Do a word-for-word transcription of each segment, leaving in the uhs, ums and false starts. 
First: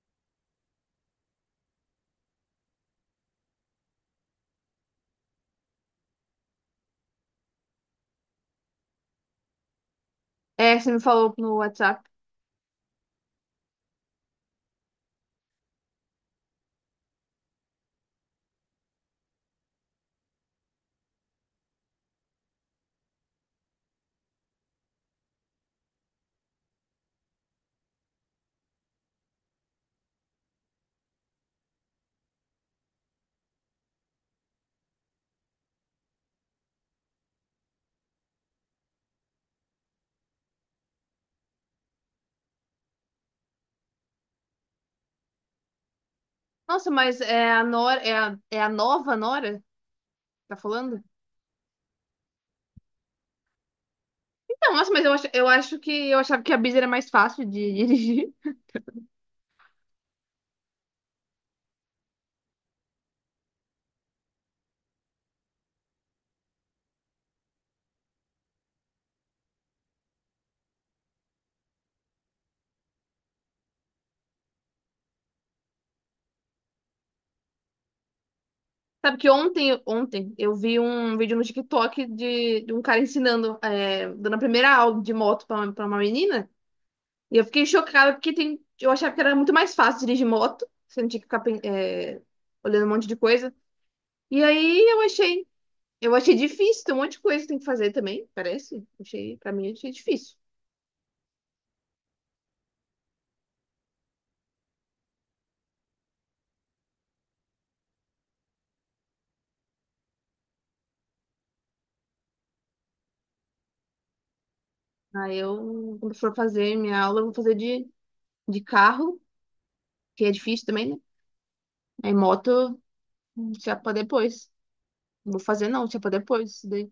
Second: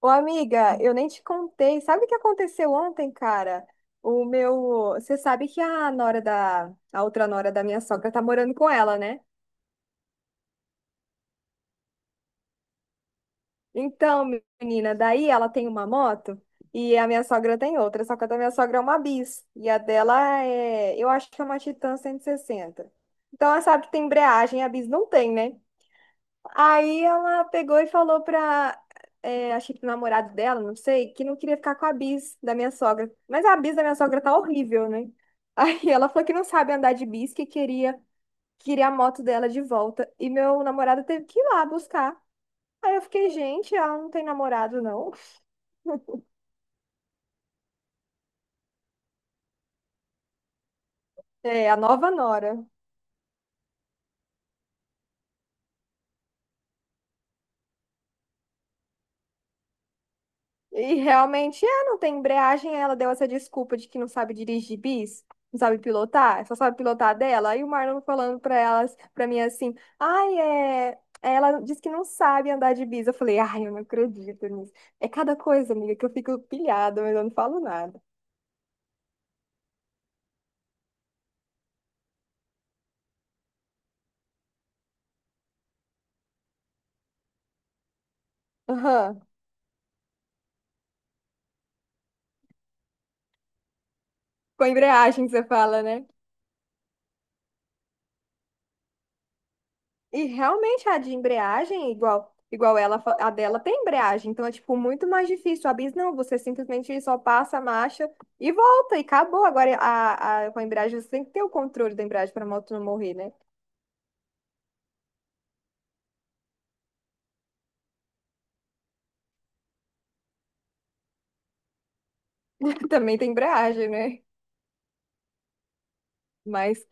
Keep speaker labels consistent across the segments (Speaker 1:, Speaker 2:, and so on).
Speaker 1: Ô, amiga, eu nem te contei. Sabe o que aconteceu ontem, cara? O meu. Você sabe que a nora da. A outra nora da minha sogra tá morando com ela, né?
Speaker 2: É, você me falou no WhatsApp.
Speaker 1: Então, menina, daí ela tem uma moto e a minha sogra tem outra. Só que a da minha sogra é uma bis. E a dela é. Eu acho que é uma Titan cento e sessenta. Então, ela sabe que tem embreagem, a bis não tem, né? Aí ela pegou e falou pra, é, acho que pro namorado dela, não sei, que não queria ficar com a bis da minha sogra. Mas a bis da minha sogra tá horrível, né? Aí ela falou que não sabe andar de bis, que queria, queria a moto dela de volta. E meu namorado teve que ir lá buscar. Aí eu fiquei, gente, ela não tem namorado, não.
Speaker 2: Nossa, mas é a Nora, é a, é a nova Nora? Que tá falando?
Speaker 1: É, a nova nora.
Speaker 2: Então, nossa, mas eu acho, eu acho que eu achava que a Biz era mais fácil de dirigir.
Speaker 1: E realmente é, não tem embreagem. Aí ela deu essa desculpa de que não sabe dirigir bis, não sabe pilotar, só sabe pilotar dela. Aí o Marlon falando pra elas, pra mim assim, ai, é. É, ela disse que não sabe andar de bis. Eu falei, ai, eu não acredito nisso. É cada coisa, amiga, que eu fico pilhada, mas eu não falo nada.
Speaker 2: Sabe que ontem, ontem eu vi um vídeo no TikTok de, de um cara ensinando, é, dando a primeira aula de moto pra, uma- pra uma menina. E eu fiquei chocada porque tem, eu achava
Speaker 1: Aham.
Speaker 2: que era muito mais fácil dirigir moto. Você não tinha que ficar, pen- é, olhando um monte de coisa. E
Speaker 1: Com a
Speaker 2: aí eu
Speaker 1: embreagem que você
Speaker 2: achei,
Speaker 1: fala, né?
Speaker 2: eu achei difícil, tem um monte de coisa que tem que fazer também, parece. Achei, pra mim, achei
Speaker 1: E
Speaker 2: difícil.
Speaker 1: realmente a de embreagem, igual, igual ela, fa- a dela tem embreagem, então é tipo muito mais difícil. A bis não, você simplesmente só passa a marcha e volta e acabou. Agora a, a, com a embreagem você tem que ter o controle da embreagem para a moto não morrer, né?
Speaker 2: Aí eu, quando for fazer minha aula, eu vou fazer de, de carro, que é difícil também, né? Aí moto,
Speaker 1: Também tem
Speaker 2: hum, se é
Speaker 1: embreagem,
Speaker 2: pra
Speaker 1: né?
Speaker 2: depois. Não vou fazer não, se é pra depois. Isso
Speaker 1: Mas
Speaker 2: daí.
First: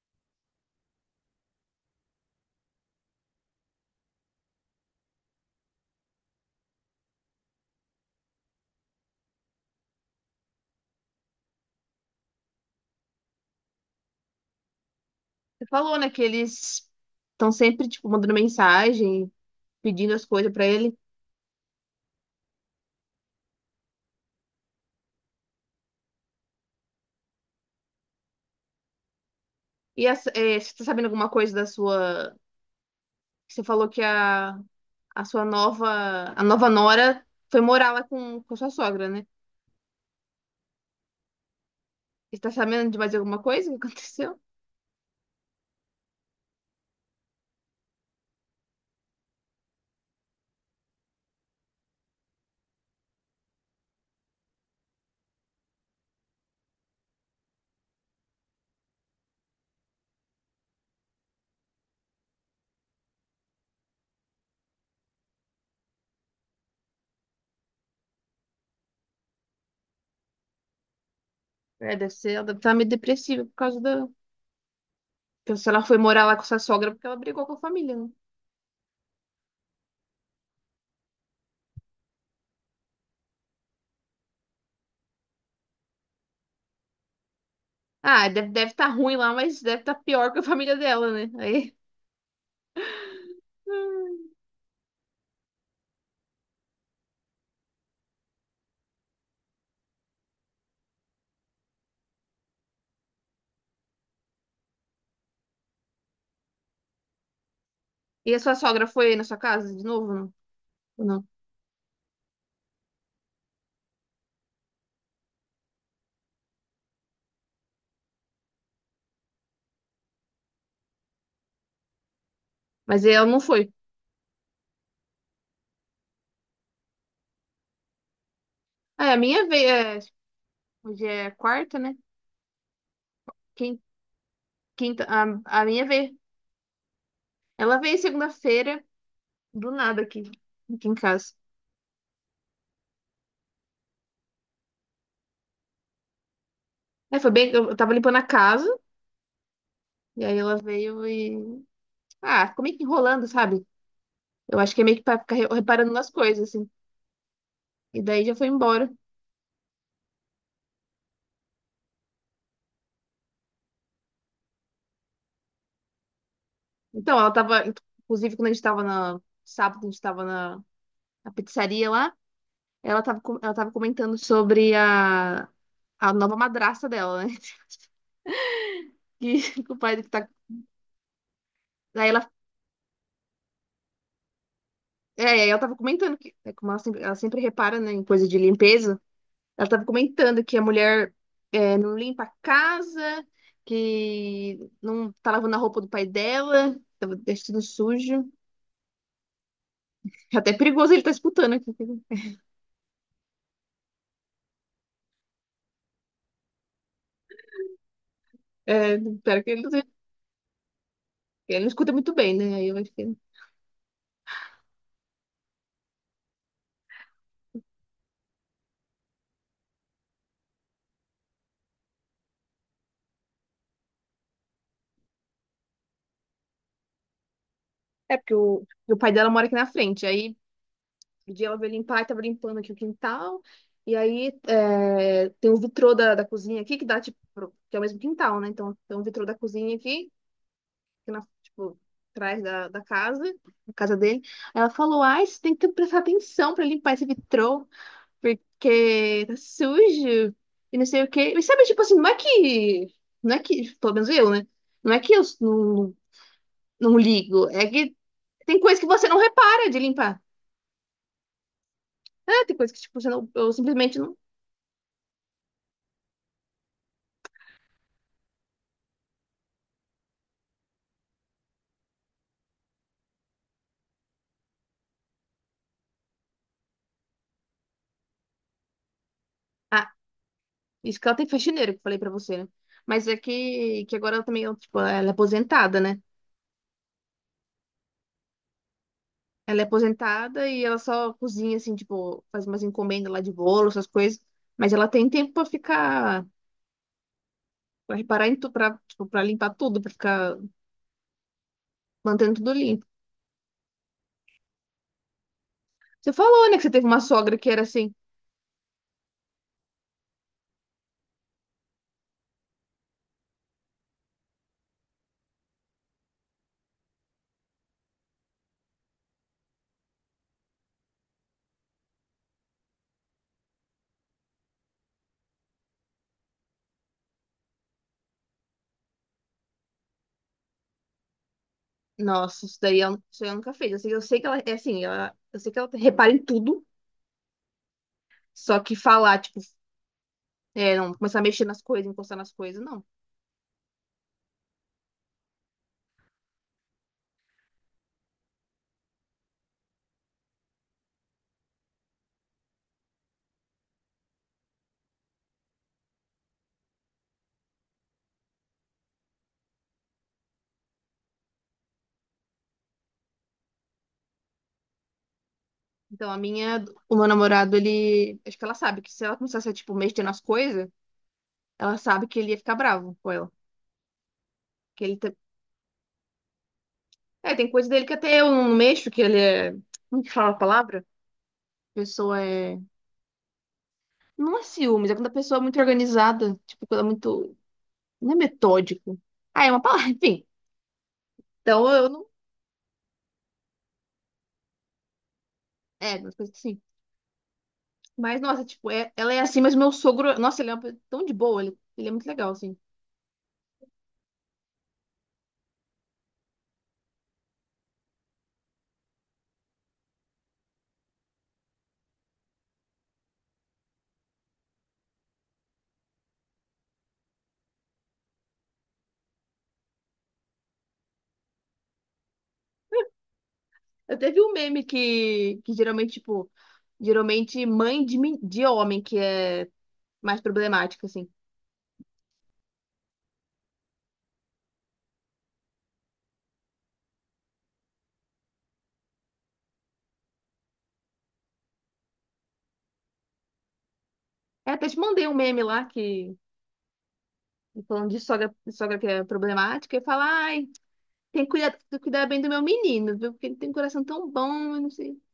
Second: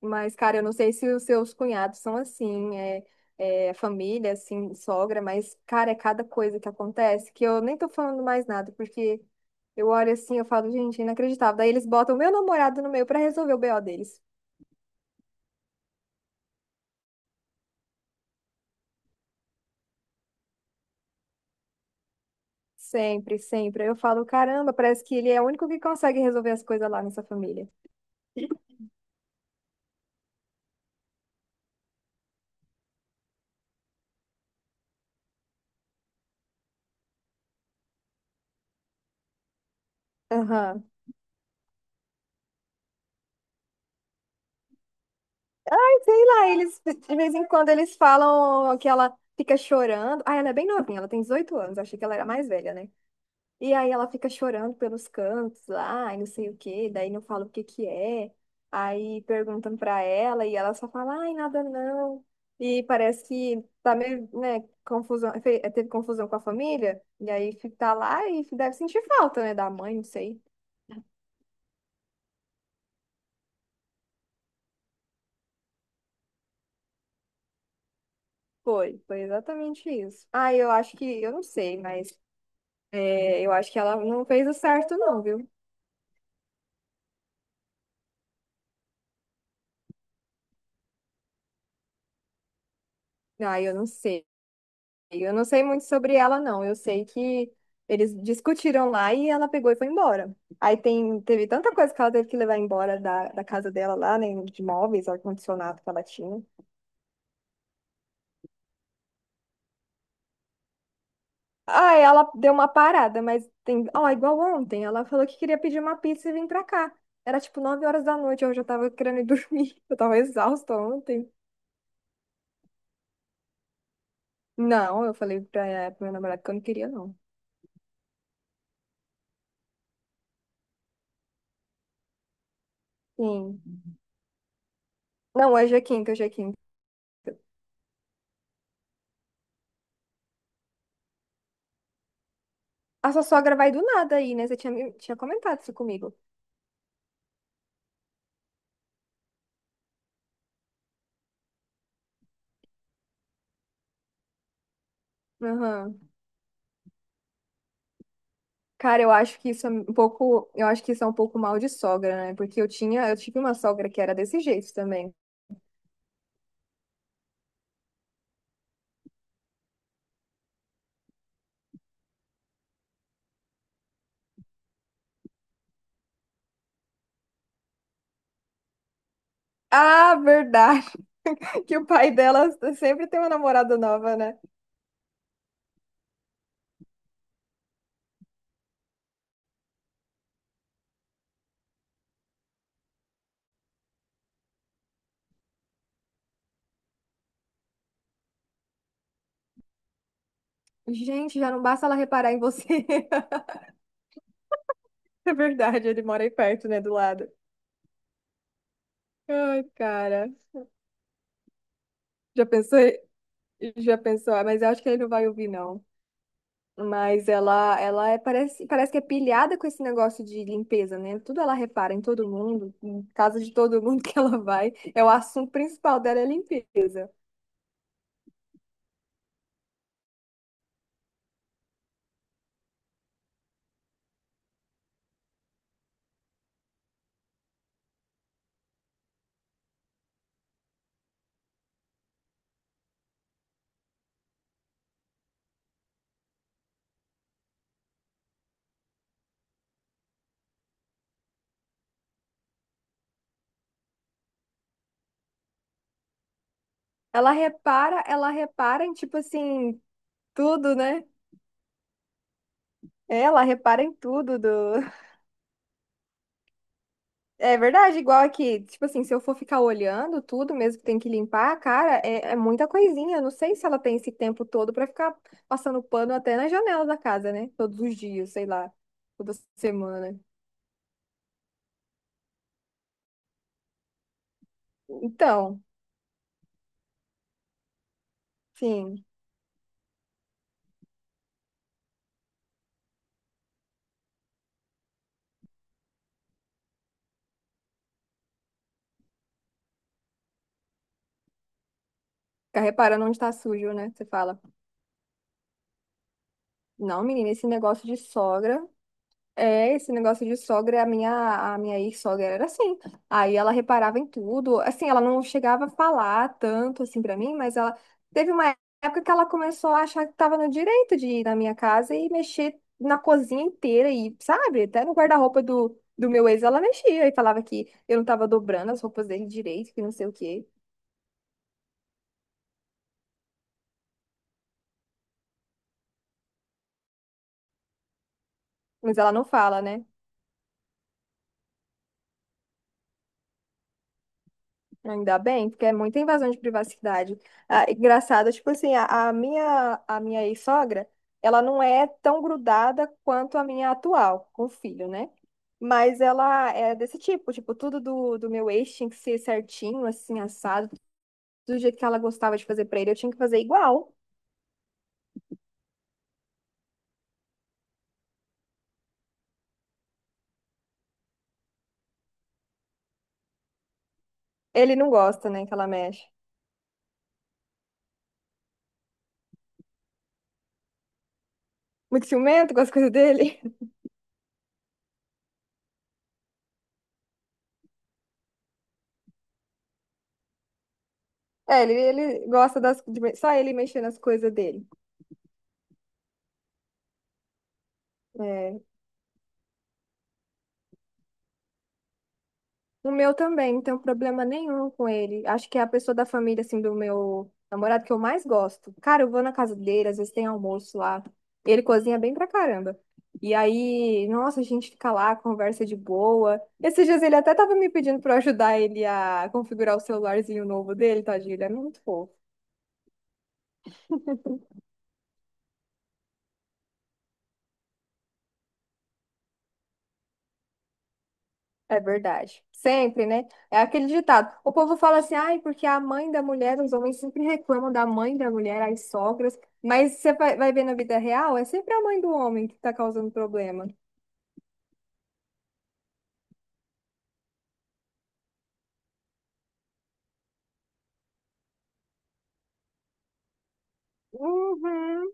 Speaker 1: Mas, cara, eu não sei se os seus cunhados são assim, é, é, família, assim, sogra, mas, cara, é cada coisa que acontece que eu nem tô falando mais nada, porque eu olho assim, eu falo, gente, é inacreditável. Daí eles botam o meu namorado no meio pra resolver o B O deles.
Speaker 2: Você falou, né, que eles estão sempre, tipo, mandando mensagem, pedindo as coisas pra ele.
Speaker 1: Sempre, sempre. Eu falo, caramba, parece que ele é o único que consegue resolver as coisas lá nessa família.
Speaker 2: E essa- é, você tá sabendo alguma coisa da sua... Você falou que a, a sua nova... A nova nora foi morar lá com, com a sua sogra, né?
Speaker 1: Aham.
Speaker 2: Você tá sabendo de mais alguma coisa que aconteceu?
Speaker 1: Sei lá, eles, de vez em quando, eles falam que ela fica chorando. Ah, ela é bem novinha, ela tem dezoito anos, achei que ela era mais velha, né? E aí ela fica chorando pelos cantos lá, e não sei o quê, daí não fala o que que é. Aí perguntam pra ela e ela só fala, ai, nada não. E parece que tá meio, né, confusão, fe- teve confusão com a família, e aí fi- tá lá e deve sentir falta, né, da mãe, não sei.
Speaker 2: É, deve ser, ela deve estar meio depressiva por causa da. Então, se ela foi morar lá com sua sogra porque ela brigou com a família, né?
Speaker 1: Foi, foi exatamente isso. Ah, eu acho que, eu não sei, mas é, eu acho que ela não fez o certo não, viu?
Speaker 2: Ah, deve deve tá ruim lá, mas deve estar pior que a família dela, né? Aí.
Speaker 1: Ah, eu não sei.
Speaker 2: Hum.
Speaker 1: Eu não sei muito sobre ela, não. Eu sei que eles discutiram lá e ela pegou e foi embora. Aí tem, teve tanta coisa que ela teve que levar embora da, da casa dela lá, né? De móveis, ar-condicionado que ela tinha.
Speaker 2: E a sua sogra foi na sua casa de novo? Não. Ou não?
Speaker 1: Ah, ela deu uma parada, mas tem. Ó, igual ontem, ela falou que queria pedir uma pizza e vir pra cá. Era tipo nove horas da noite, eu já tava querendo ir dormir. Eu tava exausta ontem.
Speaker 2: Mas ela não foi.
Speaker 1: Não, eu falei pra, eh, pro meu namorado que eu não queria, não.
Speaker 2: Ah, é, a minha veio. é, Hoje é quarta, né? Quin-
Speaker 1: Sim.
Speaker 2: Quinta.
Speaker 1: Não,
Speaker 2: A, a
Speaker 1: hoje é
Speaker 2: minha
Speaker 1: quinta,
Speaker 2: veio.
Speaker 1: hoje é quinta.
Speaker 2: Ela veio segunda-feira, do nada aqui, aqui em casa.
Speaker 1: A sua sogra vai do nada aí, né? Você tinha, me- tinha comentado isso comigo.
Speaker 2: É, foi bem. Eu tava limpando a casa, e aí ela veio e. Ah, ficou meio que enrolando, sabe? Eu acho que é meio que pra ficar re- reparando
Speaker 1: Aham.
Speaker 2: nas coisas, assim. E daí já foi embora.
Speaker 1: Cara, eu acho que isso é um pouco, eu acho que isso é um pouco mal de sogra, né? Porque eu tinha, eu tive uma sogra que era desse jeito também.
Speaker 2: Então, ela tava, inclusive, quando a gente tava na, sábado, a gente tava na, na pizzaria lá, ela tava, com- ela tava comentando sobre a, a nova madrasta dela, né? Que, que o pai que
Speaker 1: Ah,
Speaker 2: tá.
Speaker 1: verdade, que o
Speaker 2: Aí
Speaker 1: pai
Speaker 2: ela,
Speaker 1: dela sempre tem uma namorada nova, né?
Speaker 2: é, aí ela tava comentando que, é, como ela sempre, ela sempre repara, né, em coisa de limpeza, ela tava comentando que a mulher é, não limpa a casa, que não tá lavando a roupa do pai dela, tava deixando sujo. É até perigoso ele tá
Speaker 1: Gente, já
Speaker 2: escutando
Speaker 1: não
Speaker 2: aqui.
Speaker 1: basta ela reparar em você. É verdade, ele mora aí perto, né, do lado.
Speaker 2: É, espero que ele
Speaker 1: Ai,
Speaker 2: não
Speaker 1: cara.
Speaker 2: ele não escuta muito bem,
Speaker 1: Já
Speaker 2: né? Aí eu
Speaker 1: pensou?
Speaker 2: acho que.
Speaker 1: Já pensou? Ah, mas eu acho que ele não vai ouvir, não. Mas ela, ela é, parece, parece que é pilhada com esse negócio de limpeza, né? Tudo ela repara em todo mundo, em casa de todo mundo que ela vai. É o assunto principal dela é limpeza.
Speaker 2: É, porque o, o pai dela mora aqui na frente. Aí, um dia ela veio limpar e tava limpando aqui o quintal. E aí, é, tem um vitrô da, da cozinha aqui que dá, tipo, pro- que é o mesmo quintal, né? Então, tem um vitrô da cozinha aqui, que na, tipo, atrás da, da casa, da casa dele. Aí ela falou, ai, você tem que prestar atenção pra limpar esse vitrô, porque tá sujo e não sei o quê. E sabe, tipo assim, não é que... Não é que, pelo menos eu, né? Não é que eu não, não
Speaker 1: Ela
Speaker 2: ligo, é que
Speaker 1: repara, ela
Speaker 2: tem coisa
Speaker 1: repara
Speaker 2: que
Speaker 1: em
Speaker 2: você
Speaker 1: tipo
Speaker 2: não repara de
Speaker 1: assim,
Speaker 2: limpar.
Speaker 1: tudo, né?
Speaker 2: É, tem coisa que, tipo, você
Speaker 1: É,
Speaker 2: não,
Speaker 1: ela
Speaker 2: eu
Speaker 1: repara em
Speaker 2: simplesmente não.
Speaker 1: tudo do. É verdade, igual aqui. Tipo assim, se eu for ficar olhando tudo mesmo que tem que limpar, cara, é, é muita coisinha. Eu não sei se ela tem esse tempo todo pra ficar passando pano até na janela da casa, né? Todos os dias, sei lá, toda
Speaker 2: Ah,
Speaker 1: semana.
Speaker 2: isso que ela tem faxineira, que eu falei pra você, né? Mas é que, que agora ela também, ó, tipo, ela é
Speaker 1: Então,
Speaker 2: aposentada, né?
Speaker 1: sim,
Speaker 2: Ela é aposentada e ela só cozinha, assim, tipo, faz umas encomendas lá de bolo, essas coisas. Mas ela tem tempo pra ficar, pra reparar em tudo, pra, tipo, pra limpar tudo, pra ficar mantendo tudo
Speaker 1: fica
Speaker 2: limpo.
Speaker 1: reparando onde tá sujo, né? Você fala,
Speaker 2: Você falou, né, que você teve uma
Speaker 1: não, menina,
Speaker 2: sogra
Speaker 1: esse
Speaker 2: que era
Speaker 1: negócio
Speaker 2: assim.
Speaker 1: de sogra, é, esse negócio de sogra, a minha, a minha ex-sogra era assim. Aí ela reparava em tudo, assim, ela não chegava a falar tanto, assim, pra mim, mas ela teve uma época que ela começou a achar que tava no direito de ir na minha casa e mexer na cozinha inteira e, sabe, até no guarda-roupa do, do meu ex ela mexia e falava que eu não tava dobrando as roupas dele direito, que não sei o quê.
Speaker 2: Nossa, isso daí eu, isso daí eu nunca fiz. Eu sei, eu sei que ela é assim, ela, eu sei que ela repara em tudo, só que
Speaker 1: Mas ela
Speaker 2: falar,
Speaker 1: não
Speaker 2: tipo,
Speaker 1: fala, né?
Speaker 2: é, não começar a mexer nas coisas, encostar nas coisas, não.
Speaker 1: Ainda bem, porque é muita invasão de privacidade. Ah, engraçado, tipo assim, a, a minha, a minha ex-sogra, ela não é tão grudada quanto a minha atual, com o filho, né? Mas ela é desse tipo, tipo, tudo do, do meu ex tinha que ser certinho, assim, assado, do jeito que ela gostava de fazer pra ele, eu tinha que fazer igual.
Speaker 2: Então, a minha, o meu namorado, ele. Acho que ela sabe que se ela começasse a, tipo, mexer nas coisas, ela sabe que ele ia ficar bravo com ela.
Speaker 1: Ele
Speaker 2: Que
Speaker 1: não
Speaker 2: ele te-
Speaker 1: gosta, né, que ela mexe.
Speaker 2: É, tem coisa dele que até eu não mexo, que ele é. Como que fala a palavra? A
Speaker 1: Muito
Speaker 2: pessoa
Speaker 1: ciumento
Speaker 2: é.
Speaker 1: com as coisas dele.
Speaker 2: Não é ciúmes, é quando a pessoa é muito organizada. Tipo, quando é muito. Não é metódico. Ah, é uma palavra, enfim.
Speaker 1: É,
Speaker 2: Então
Speaker 1: ele,
Speaker 2: eu não.
Speaker 1: ele gosta das, de me- só ele mexer nas coisas dele.
Speaker 2: É, umas coisas assim. Mas, nossa,
Speaker 1: É,
Speaker 2: tipo, é... ela é assim, mas meu sogro. Nossa, ele é uma... pessoa tão de boa, ele... ele é muito legal, assim.
Speaker 1: o meu também, não tenho problema nenhum com ele. Acho que é a pessoa da família, assim, do meu namorado que eu mais gosto. Cara, eu vou na casa dele, às vezes tem almoço lá. Ele cozinha bem pra caramba. E aí, nossa, a gente fica lá, conversa de boa. Esses dias ele até tava me pedindo pra eu ajudar ele a configurar o celularzinho novo dele, tadinho, ele é muito fofo.
Speaker 2: Eu teve um meme que, que geralmente, tipo, geralmente mãe de, men- de homem que é mais problemático, assim.
Speaker 1: É verdade. Sempre, né? É aquele ditado. O povo fala assim, ai, porque a mãe da mulher, os homens sempre reclamam da mãe da mulher, as sogras, mas você vai vai ver na vida real, é sempre a mãe do homem que tá causando problema.
Speaker 2: Eu até te mandei um meme lá que, falando de sogra, de sogra que é problemática, e fala, ai, tem que cuidar, tem que cuidar bem do meu menino, viu? Porque ele tem um coração tão bom, eu não sei.
Speaker 1: Uhum.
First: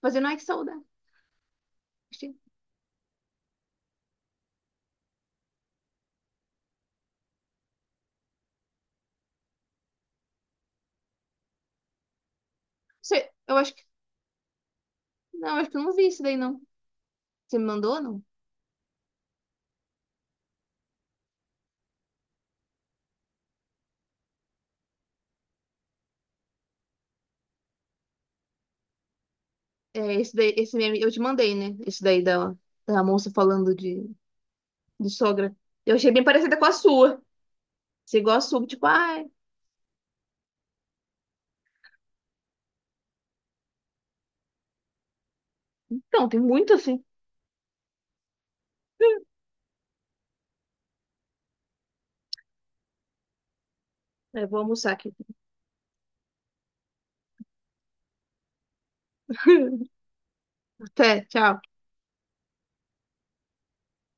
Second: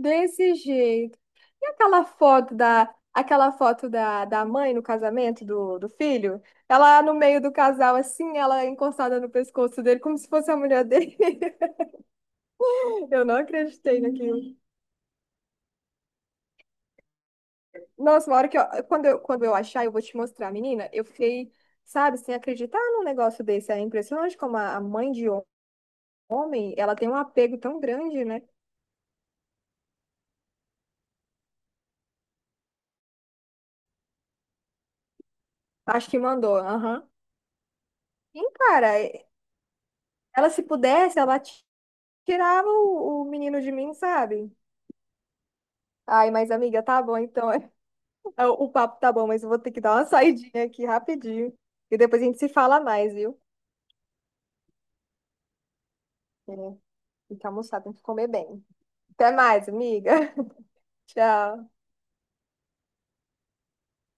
Speaker 2: Fazendo, ai, que saudade.
Speaker 1: jeito. E aquela foto da, aquela foto da, da mãe no casamento do, do filho? Ela no meio do casal, assim, ela encostada no pescoço dele, como se fosse a mulher dele. Eu
Speaker 2: Você-
Speaker 1: não
Speaker 2: Eu acho que,
Speaker 1: acreditei naquilo.
Speaker 2: não, acho que eu não vi isso daí, não. Você me mandou, não?
Speaker 1: Nossa, uma hora que eu, quando eu, quando eu achar, eu vou te mostrar, menina. Eu fiquei, sabe, sem acreditar num negócio desse. É impressionante como a a mãe de hom- homem, ela tem um apego tão grande, né?
Speaker 2: É, esse daí, esse meme, eu te mandei, né? Esse daí da, da moça falando de, de sogra. Eu
Speaker 1: Acho
Speaker 2: achei
Speaker 1: que
Speaker 2: bem
Speaker 1: mandou,
Speaker 2: parecida com a
Speaker 1: aham.
Speaker 2: sua. Você igual a
Speaker 1: Sim,
Speaker 2: sua, tipo,
Speaker 1: cara,
Speaker 2: ah.
Speaker 1: e- ela se pudesse, ela ti- tirava o, o menino de mim, sabe?
Speaker 2: Então,
Speaker 1: Ai,
Speaker 2: tem
Speaker 1: mas
Speaker 2: muito
Speaker 1: amiga, tá
Speaker 2: assim.
Speaker 1: bom, então. O o papo tá bom, mas eu vou ter que dar uma saidinha aqui rapidinho. E depois a gente se fala mais, viu?
Speaker 2: Eu vou almoçar aqui.
Speaker 1: É, tem que almoçar, tem que comer bem. Até mais, amiga.
Speaker 2: Até, tchau.
Speaker 1: Tchau.